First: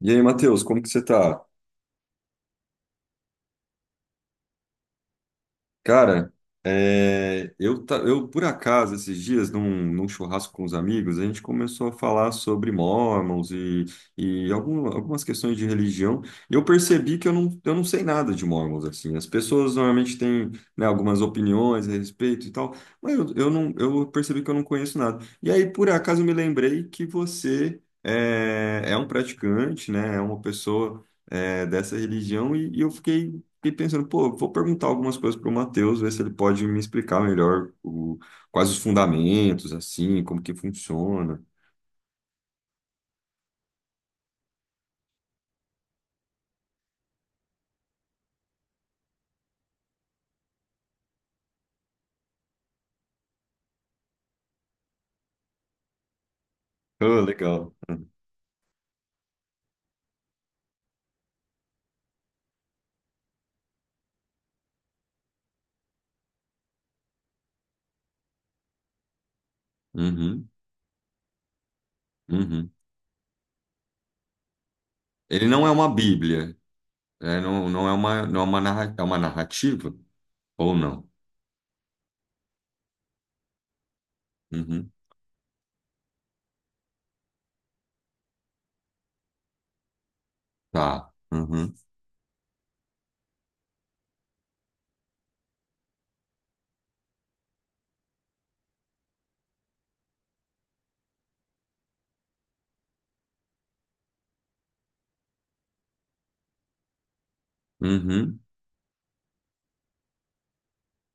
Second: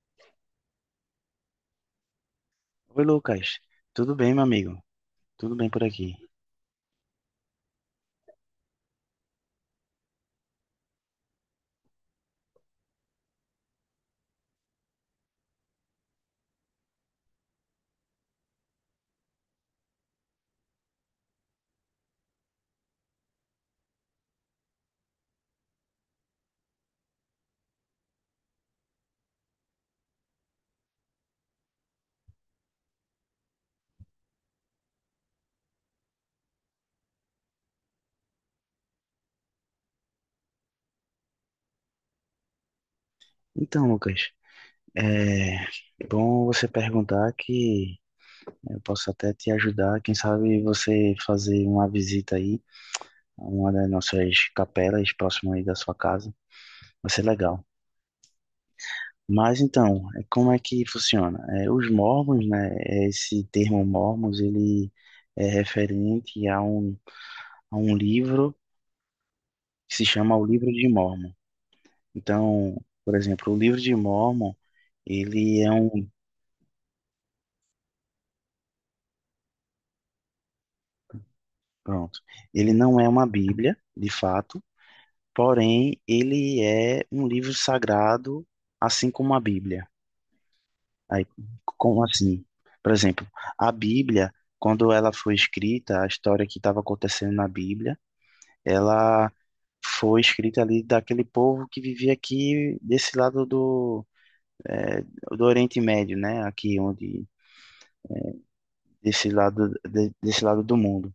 E aí, Matheus, como que você tá? Oi, Lucas. Tudo bem, meu amigo? Tudo bem por aqui. Cara, eu, por acaso, esses dias, num churrasco com os amigos, a gente começou a falar sobre Mormons e, e algumas questões de religião, e eu percebi que eu não sei nada de Mormons, assim. As pessoas normalmente têm, né, algumas opiniões a respeito e tal, mas eu não, eu percebi que eu não conheço nada. E aí, por acaso, eu me lembrei que é um praticante, né, é uma pessoa... é, dessa religião e eu fiquei pensando, pô, vou perguntar algumas coisas pro Matheus, ver se ele pode me explicar melhor o, quais os fundamentos, assim, como que funciona. Então, Lucas, é bom você perguntar que eu posso até te ajudar. Quem sabe você fazer uma visita aí a uma das nossas capelas próximo aí da sua casa. Vai Ah, ser legal. legal. Mas então, como é que funciona? Os mormons, né? Esse termo mormons, ele é referente a um livro que se chama o Uhum, Livro de Mormon. uhum. Então, por exemplo, o Livro de Mormon. Ele Ele não é é uma um, Bíblia, né? Não, é uma narrativa ou não? Pronto. Ele não é uma Bíblia, de fato, Uhum. porém ele é um livro sagrado, assim como a Bíblia. Tá. Aí, Uhum. como assim? Por exemplo, a Bíblia, quando ela foi escrita, a história que estava acontecendo na Bíblia, ela foi escrita ali daquele povo que vivia aqui desse lado eh, do Oriente Médio, né? Aqui onde Uhum. desse lado do mundo.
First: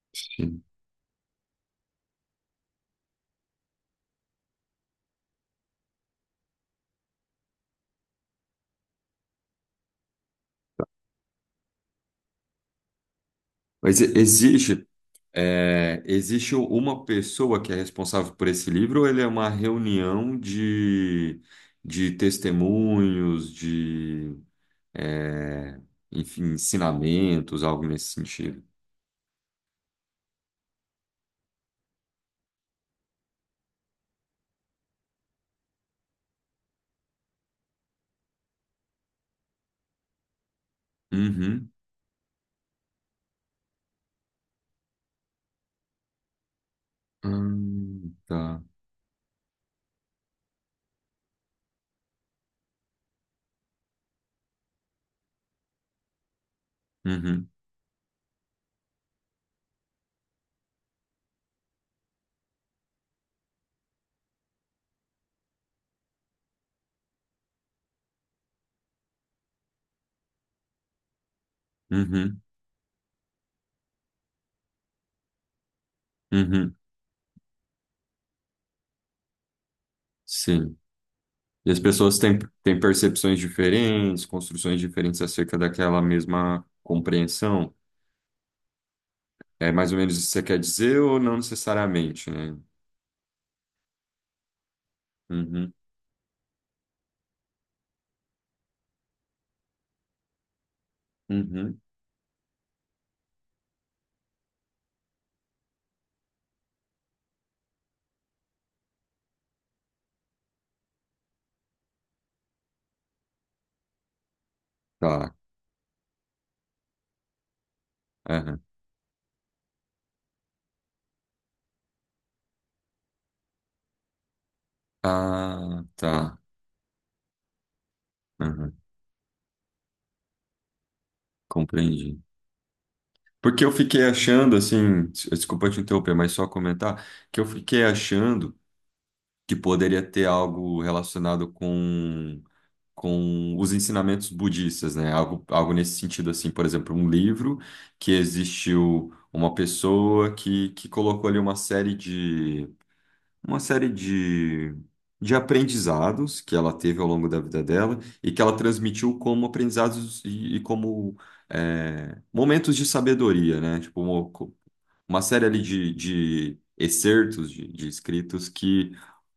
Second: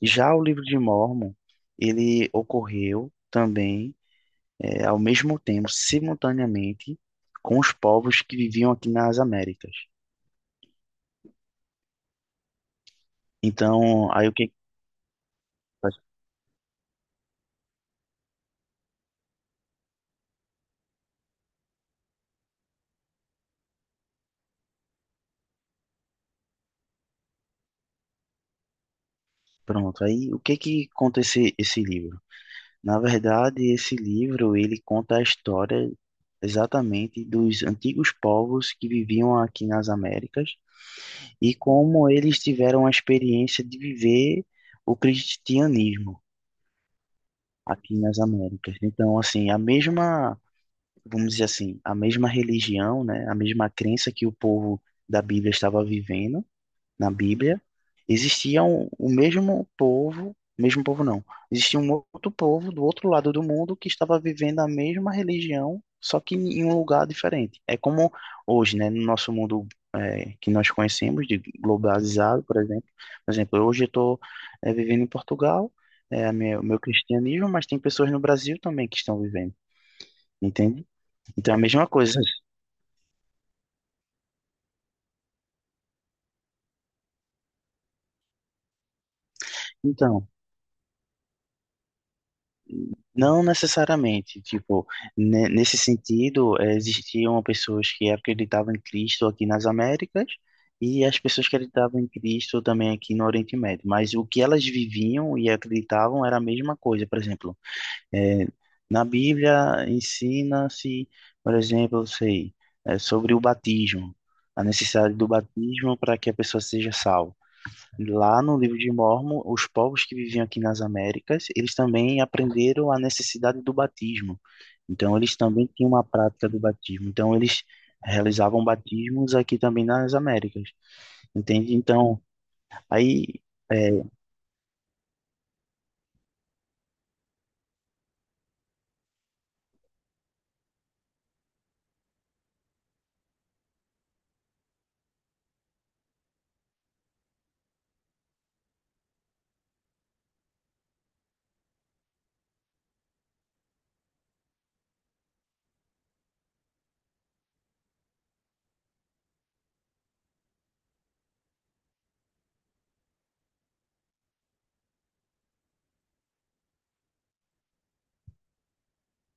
Já o livro Sim. de Mórmon, ele ocorreu também ao mesmo tempo, simultaneamente, com os povos que viviam aqui nas Américas. Mas Então, e- existe, é, existe uma pessoa que é responsável por esse livro ou ele é uma reunião de testemunhos, de é, enfim, ensinamentos, algo nesse sentido. Aí o que que conta esse livro? Na verdade, esse livro ele conta a história exatamente dos antigos povos que viviam aqui nas Américas e Uhum. como eles tiveram a experiência de viver o cristianismo aqui nas Tá. Américas. Então, assim, a mesma vamos dizer assim, a mesma religião, né, a mesma crença que o povo da Bíblia estava vivendo na Uhum. Bíblia, existia o mesmo povo não, existia um outro povo do outro lado do mundo que estava vivendo a mesma religião, só que em um lugar diferente. É como hoje, né, no nosso mundo que nós conhecemos, de Uhum. globalizado, por exemplo. Por exemplo, hoje eu estou vivendo em Portugal, o Uhum. meu cristianismo, mas tem pessoas no Brasil também que estão vivendo, Sim. entende? Então, é a E as mesma coisa. Têm percepções diferentes, construções diferentes acerca daquela mesma compreensão. É mais ou menos isso Então, que você quer dizer ou não necessariamente, né? não necessariamente, tipo, Uhum. nesse sentido, existiam pessoas que acreditavam em Cristo aqui nas Américas e as pessoas que Uhum. acreditavam em Cristo também aqui no Oriente Médio. Mas o que elas viviam e acreditavam era a mesma coisa. Por exemplo, eh, na Bíblia ensina-se, por exemplo, sei, sobre o batismo, a necessidade do Tá. batismo para que a pessoa seja salva. Lá no Aham. livro de Mórmon, os povos que viviam aqui nas Américas, eles também aprenderam a necessidade do batismo. Então, eles também Ah, tinham uma tá. prática do batismo. Então, eles realizavam Aham. batismos aqui também nas Américas, entende? Compreendi. Então, aí, Porque eu fiquei é, achando, assim, desculpa te interromper, mas só comentar, que eu fiquei achando que poderia ter algo relacionado com os ensinamentos budistas, né? Algo nesse sentido, assim, por exemplo, um livro que existiu uma pessoa que colocou ali uma série de aprendizados que ela teve ao longo da vida dela e que ela transmitiu como aprendizados e como é, momentos de sabedoria, né? Tipo, uma série ali de excertos de escritos que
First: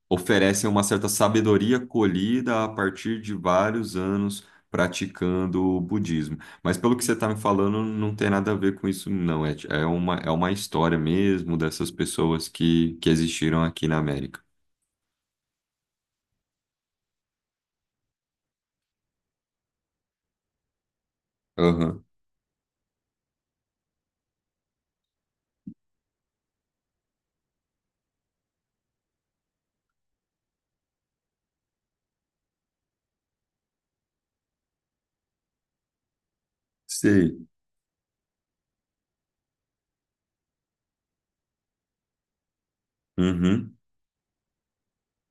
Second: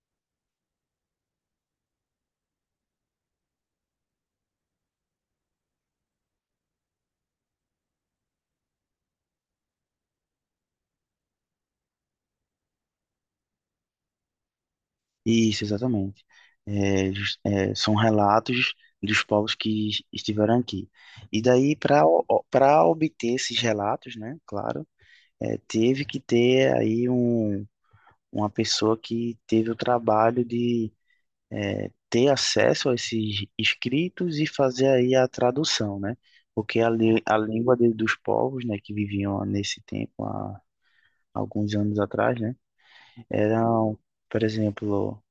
oferecem uma certa sabedoria colhida a partir de vários anos praticando o budismo. Mas pelo que você está me falando, não tem nada a ver com isso, não. É, é uma história mesmo dessas pessoas que existiram aqui na América. isso, exatamente. São relatos dos povos que estiveram aqui. E daí, para Aham. para obter esses relatos, né, claro, teve que ter aí uma pessoa que teve o trabalho de ter acesso a esses escritos e fazer aí a tradução, né? Porque a, lí- Sei. a língua dos povos, né, que viviam nesse tempo, há alguns anos atrás, né, Uhum. eram, por exemplo,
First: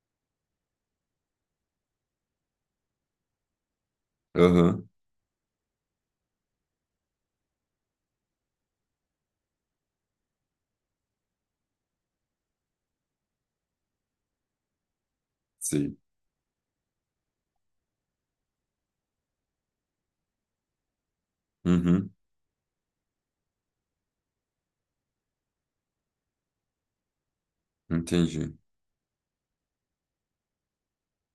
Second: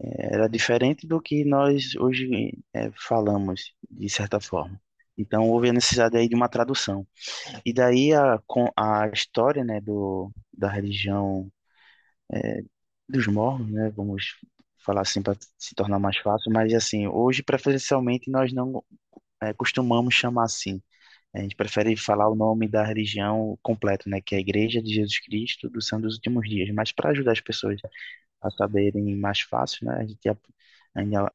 era diferente do que nós hoje falamos, de certa forma. Aham. Então, houve a necessidade aí de uma tradução. E daí com a história, né, da religião dos mormons, né? Vamos falar assim para se Sei. tornar mais fácil, mas assim, hoje preferencialmente nós não costumamos chamar assim. A gente prefere Uhum. falar o nome da religião completo, né? Que é a Igreja de Jesus Cristo dos Santos dos Últimos Dias. Mas para ajudar as pessoas a Entendi. saberem mais fácil, né? A gente ainda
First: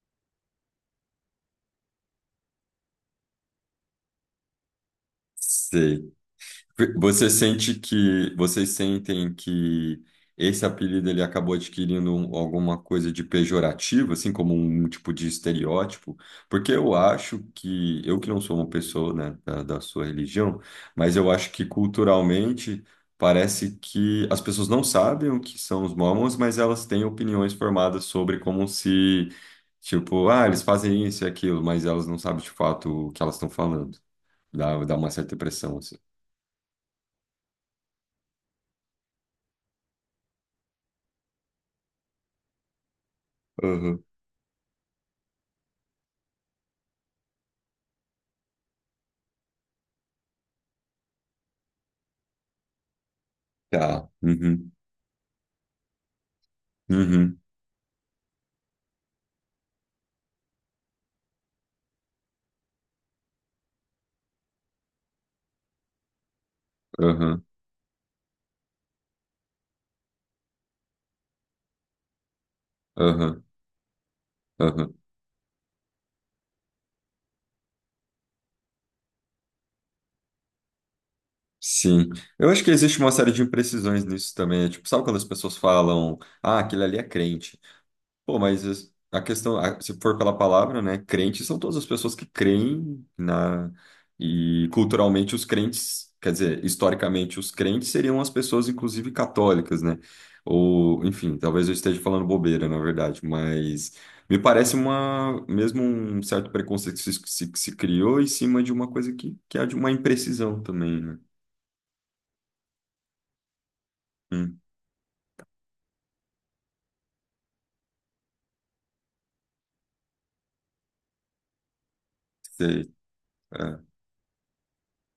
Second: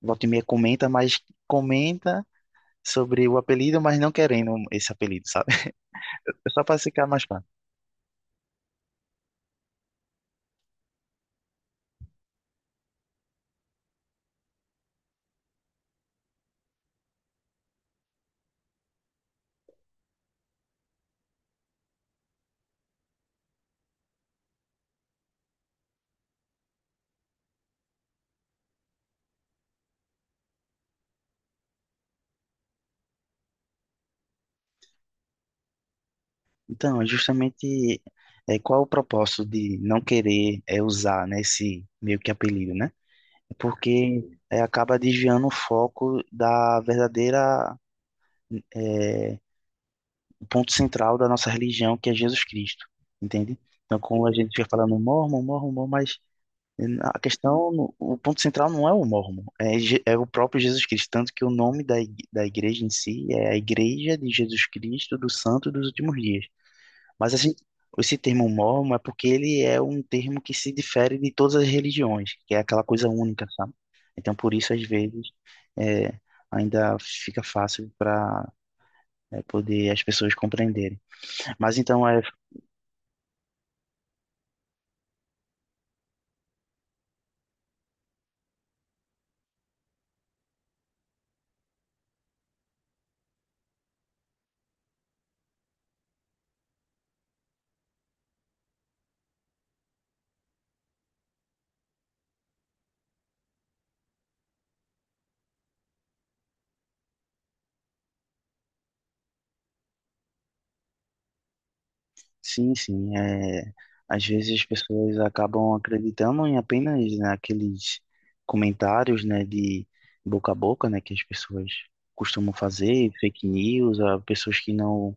volta e meia comenta sobre o apelido, mas não querendo esse apelido, sabe? Sei. Só para ficar mais. Você sente que vocês sentem que esse apelido ele acabou adquirindo alguma coisa de pejorativo, assim como um tipo de estereótipo? Porque eu acho que eu que não sou uma pessoa, né, da sua religião, mas eu acho que culturalmente parece que as pessoas não sabem o que são os mormons, mas elas têm opiniões formadas sobre como se, tipo, ah, eles fazem isso e aquilo, mas elas não sabem de fato o que elas estão falando. Dá uma certa impressão assim. Então, é justamente, qual o propósito de não querer, usar, né, esse meio que apelido, né? Porque, acaba desviando o foco da é, o ponto central da nossa religião, que é Jesus Cristo, entende? Então, Tá. como a gente fica Uhum. falando mormon, mormon, mormon, mas, a Uhum. questão, o ponto central não é o mormon, é o próprio Jesus Cristo, tanto que o nome da igreja em si é a Igreja de Jesus Cristo dos Santos dos Últimos Dias. Mas Aham. assim, esse termo mormon é porque ele é um termo que se difere de todas as religiões, que é aquela coisa Aham. única, sabe? Então, por isso, às Aham. vezes, é, ainda fica fácil para poder as pessoas compreenderem. Mas então, Sim. é, Eu acho que existe uma série de imprecisões nisso também. É tipo, sabe quando as pessoas falam, ah, aquele ali é crente? Pô, mas se for pela palavra, né, crentes são todas as pessoas que creem na e culturalmente os crentes, quer dizer, historicamente os crentes seriam as pessoas inclusive católicas, né? Ou, enfim, talvez eu esteja falando bobeira, na verdade, mas me parece uma mesmo um certo preconceito que se criou em cima de uma coisa que é de uma imprecisão também, né? sim, sim, às Hum, vezes as pessoas acabam acreditando em apenas, né, aqueles comentários, né, de boca a boca, né, que as pessoas costumam sei. fazer, fake É. news, ah, pessoas que não.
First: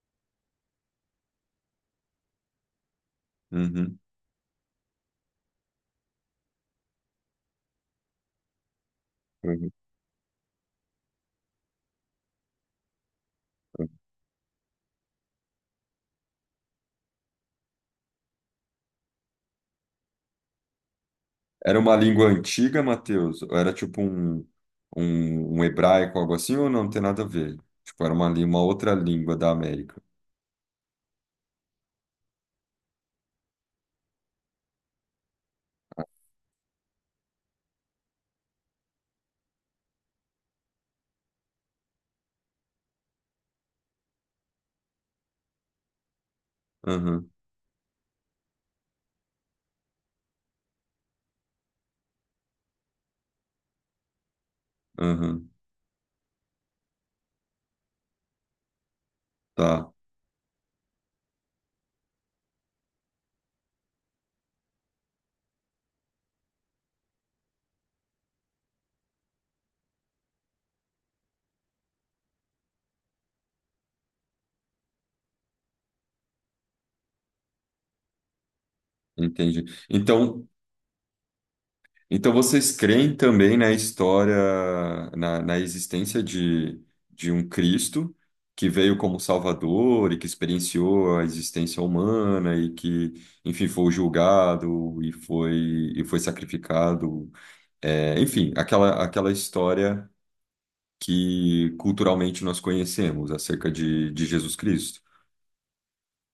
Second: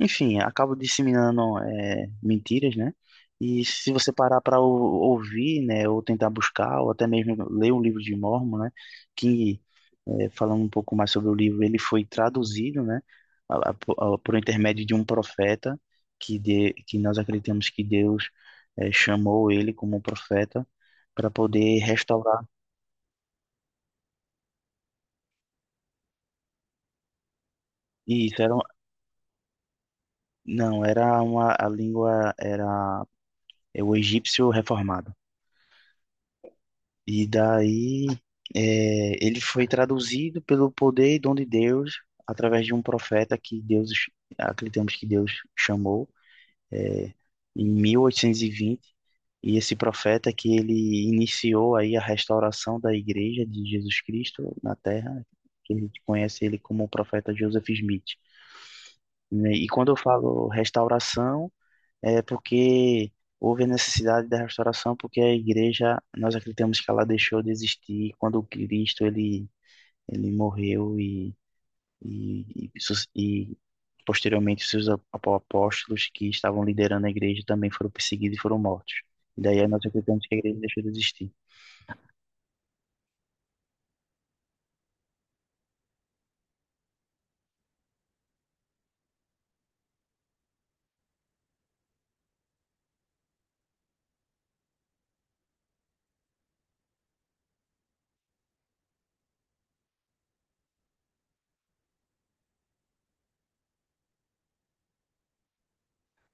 Enfim, acabam disseminando, mentiras, né? E se Uhum. você parar para ouvir, né, ou tentar buscar, ou até mesmo ler um livro de Mormon, né, que, Uhum. Falando um pouco mais sobre o livro, ele foi traduzido, né, por intermédio de um profeta, que nós acreditamos que Deus, chamou ele como profeta para Era poder uma língua restaurar. antiga, Matheus? Ou era tipo um hebraico, algo assim, ou não tem nada a ver? Tipo, era E uma, isso lí- era, uma outra língua da América. não, era uma, a língua era o egípcio reformado. E daí, ele foi traduzido pelo poder e dom de Deus através de um profeta que Deus, acreditamos que Deus chamou, é, Aham, em 1820. E vinte. E esse profeta que ele iniciou aí a restauração da igreja de Jesus Cristo na Terra, aham, que a gente conhece ele como o profeta Joseph Smith. Né? E tá, quando eu falo restauração, é porque houve a necessidade da restauração, porque a igreja, nós acreditamos que ela deixou de existir quando o Cristo ele morreu e, e posteriormente os seus apóstolos que estavam liderando a igreja também foram perseguidos e foram mortos. E entendi. daí nós acreditamos que a Então, igreja deixou de existir. então vocês creem também na história, na existência de um Cristo que veio como Salvador e que experienciou a existência humana e que, enfim, foi julgado e e foi sacrificado. É, enfim, aquela história que culturalmente nós conhecemos acerca de Jesus Cristo.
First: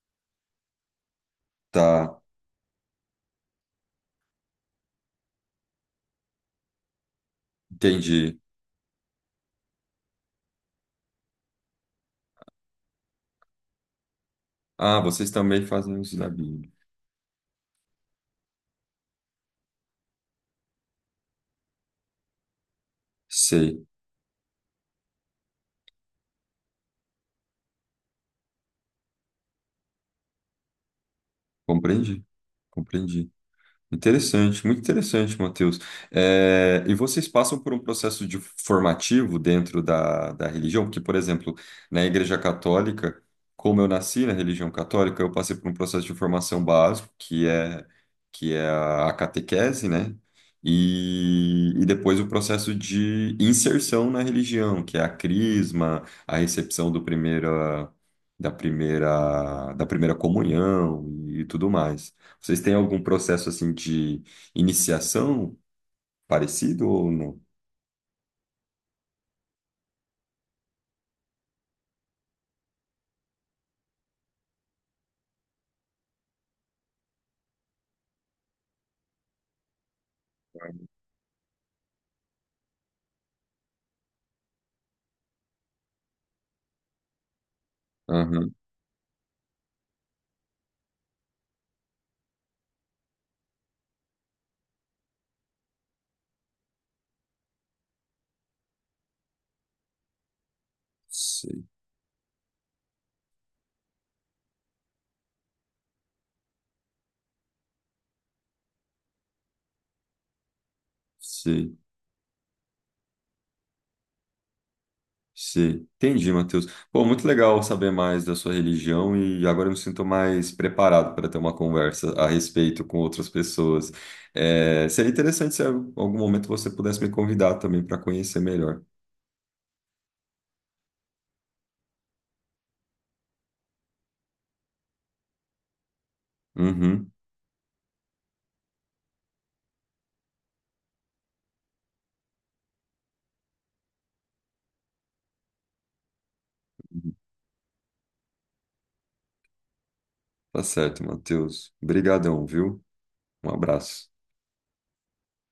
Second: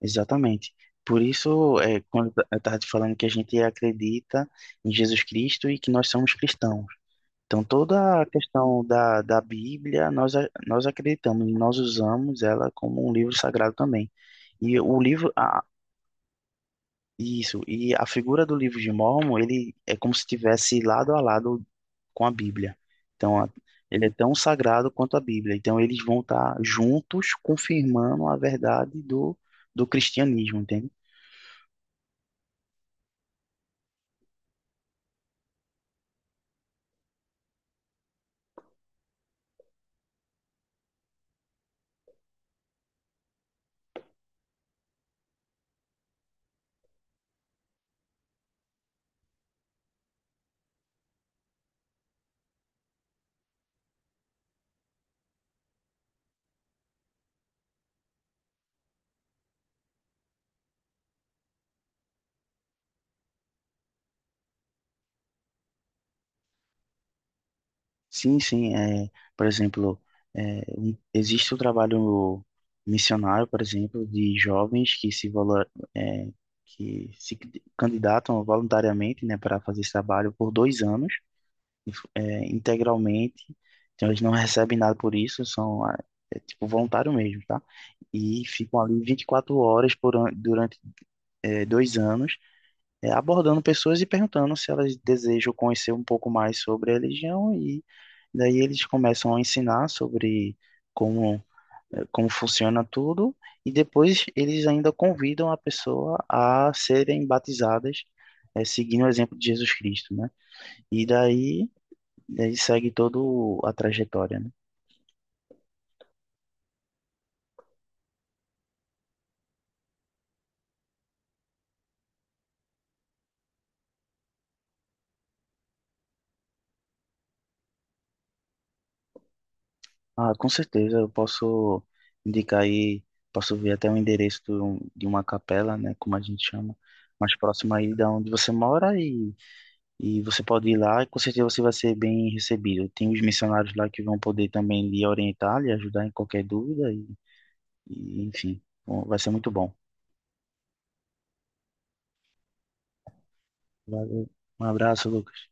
Exatamente. Por isso, Tá, quando eu estava te falando que a gente acredita em Jesus Cristo e que nós somos cristãos. Então, toda a entendi. questão da Bíblia, nós acreditamos, nós usamos ela como um livro sagrado também. E Ah, vocês também fazem isso da Bíblia. isso, e a figura do livro de Mórmon, ele é como se estivesse lado a lado com a Bíblia. Então, Sei, ele é tão sagrado quanto a Bíblia. Então, eles vão estar juntos confirmando a verdade do cristianismo, entende? compreendi, compreendi. Interessante, muito interessante, Matheus. Eh, e vocês passam por um processo de formativo dentro da religião? Porque, por exemplo, na Igreja Católica, como eu nasci na religião católica, eu passei por um processo de formação básico, que é a catequese, né? E depois o processo de inserção na religião, que é a crisma, a recepção do primeira, da primeira, da primeira comunhão e tudo mais. Vocês têm algum processo assim de iniciação parecido ou não? Sim, sim. Por exemplo, existe o trabalho missionário, por exemplo, de jovens que se é, que se candidatam voluntariamente, né, para fazer esse trabalho por 2 anos, integralmente. Então eles não recebem nada por isso, são, ah, tipo voluntário mesmo, tá? E Aham. ficam ali 24 horas durante, 2 anos, abordando pessoas e perguntando se elas desejam conhecer um pouco mais sobre a religião e daí eles começam a ensinar sobre como Sei, como funciona tudo e depois eles ainda convidam a pessoa a serem batizadas, seguindo o exemplo de Jesus Cristo, né? E daí sei, ele segue todo a trajetória, né? sei. Entendi, Matheus. Pô, muito legal saber mais da sua religião e agora eu me sinto mais preparado para ter uma conversa a respeito com outras pessoas. É, seria interessante se em algum momento você pudesse me convidar também para conhecer melhor. Ah, com certeza eu posso indicar aí, posso ver até o endereço de uma capela, né, como a gente chama, Uhum, mais próxima aí da onde você mora. E você pode ir lá e com certeza você vai ser bem recebido. Tem os missionários lá que vão poder também lhe orientar, lhe ajudar em qualquer dúvida e enfim, bom, vai ser muito bom. tá certo, Matheus. Obrigadão, viu? Um abraço. Valeu. Um abraço, Lucas.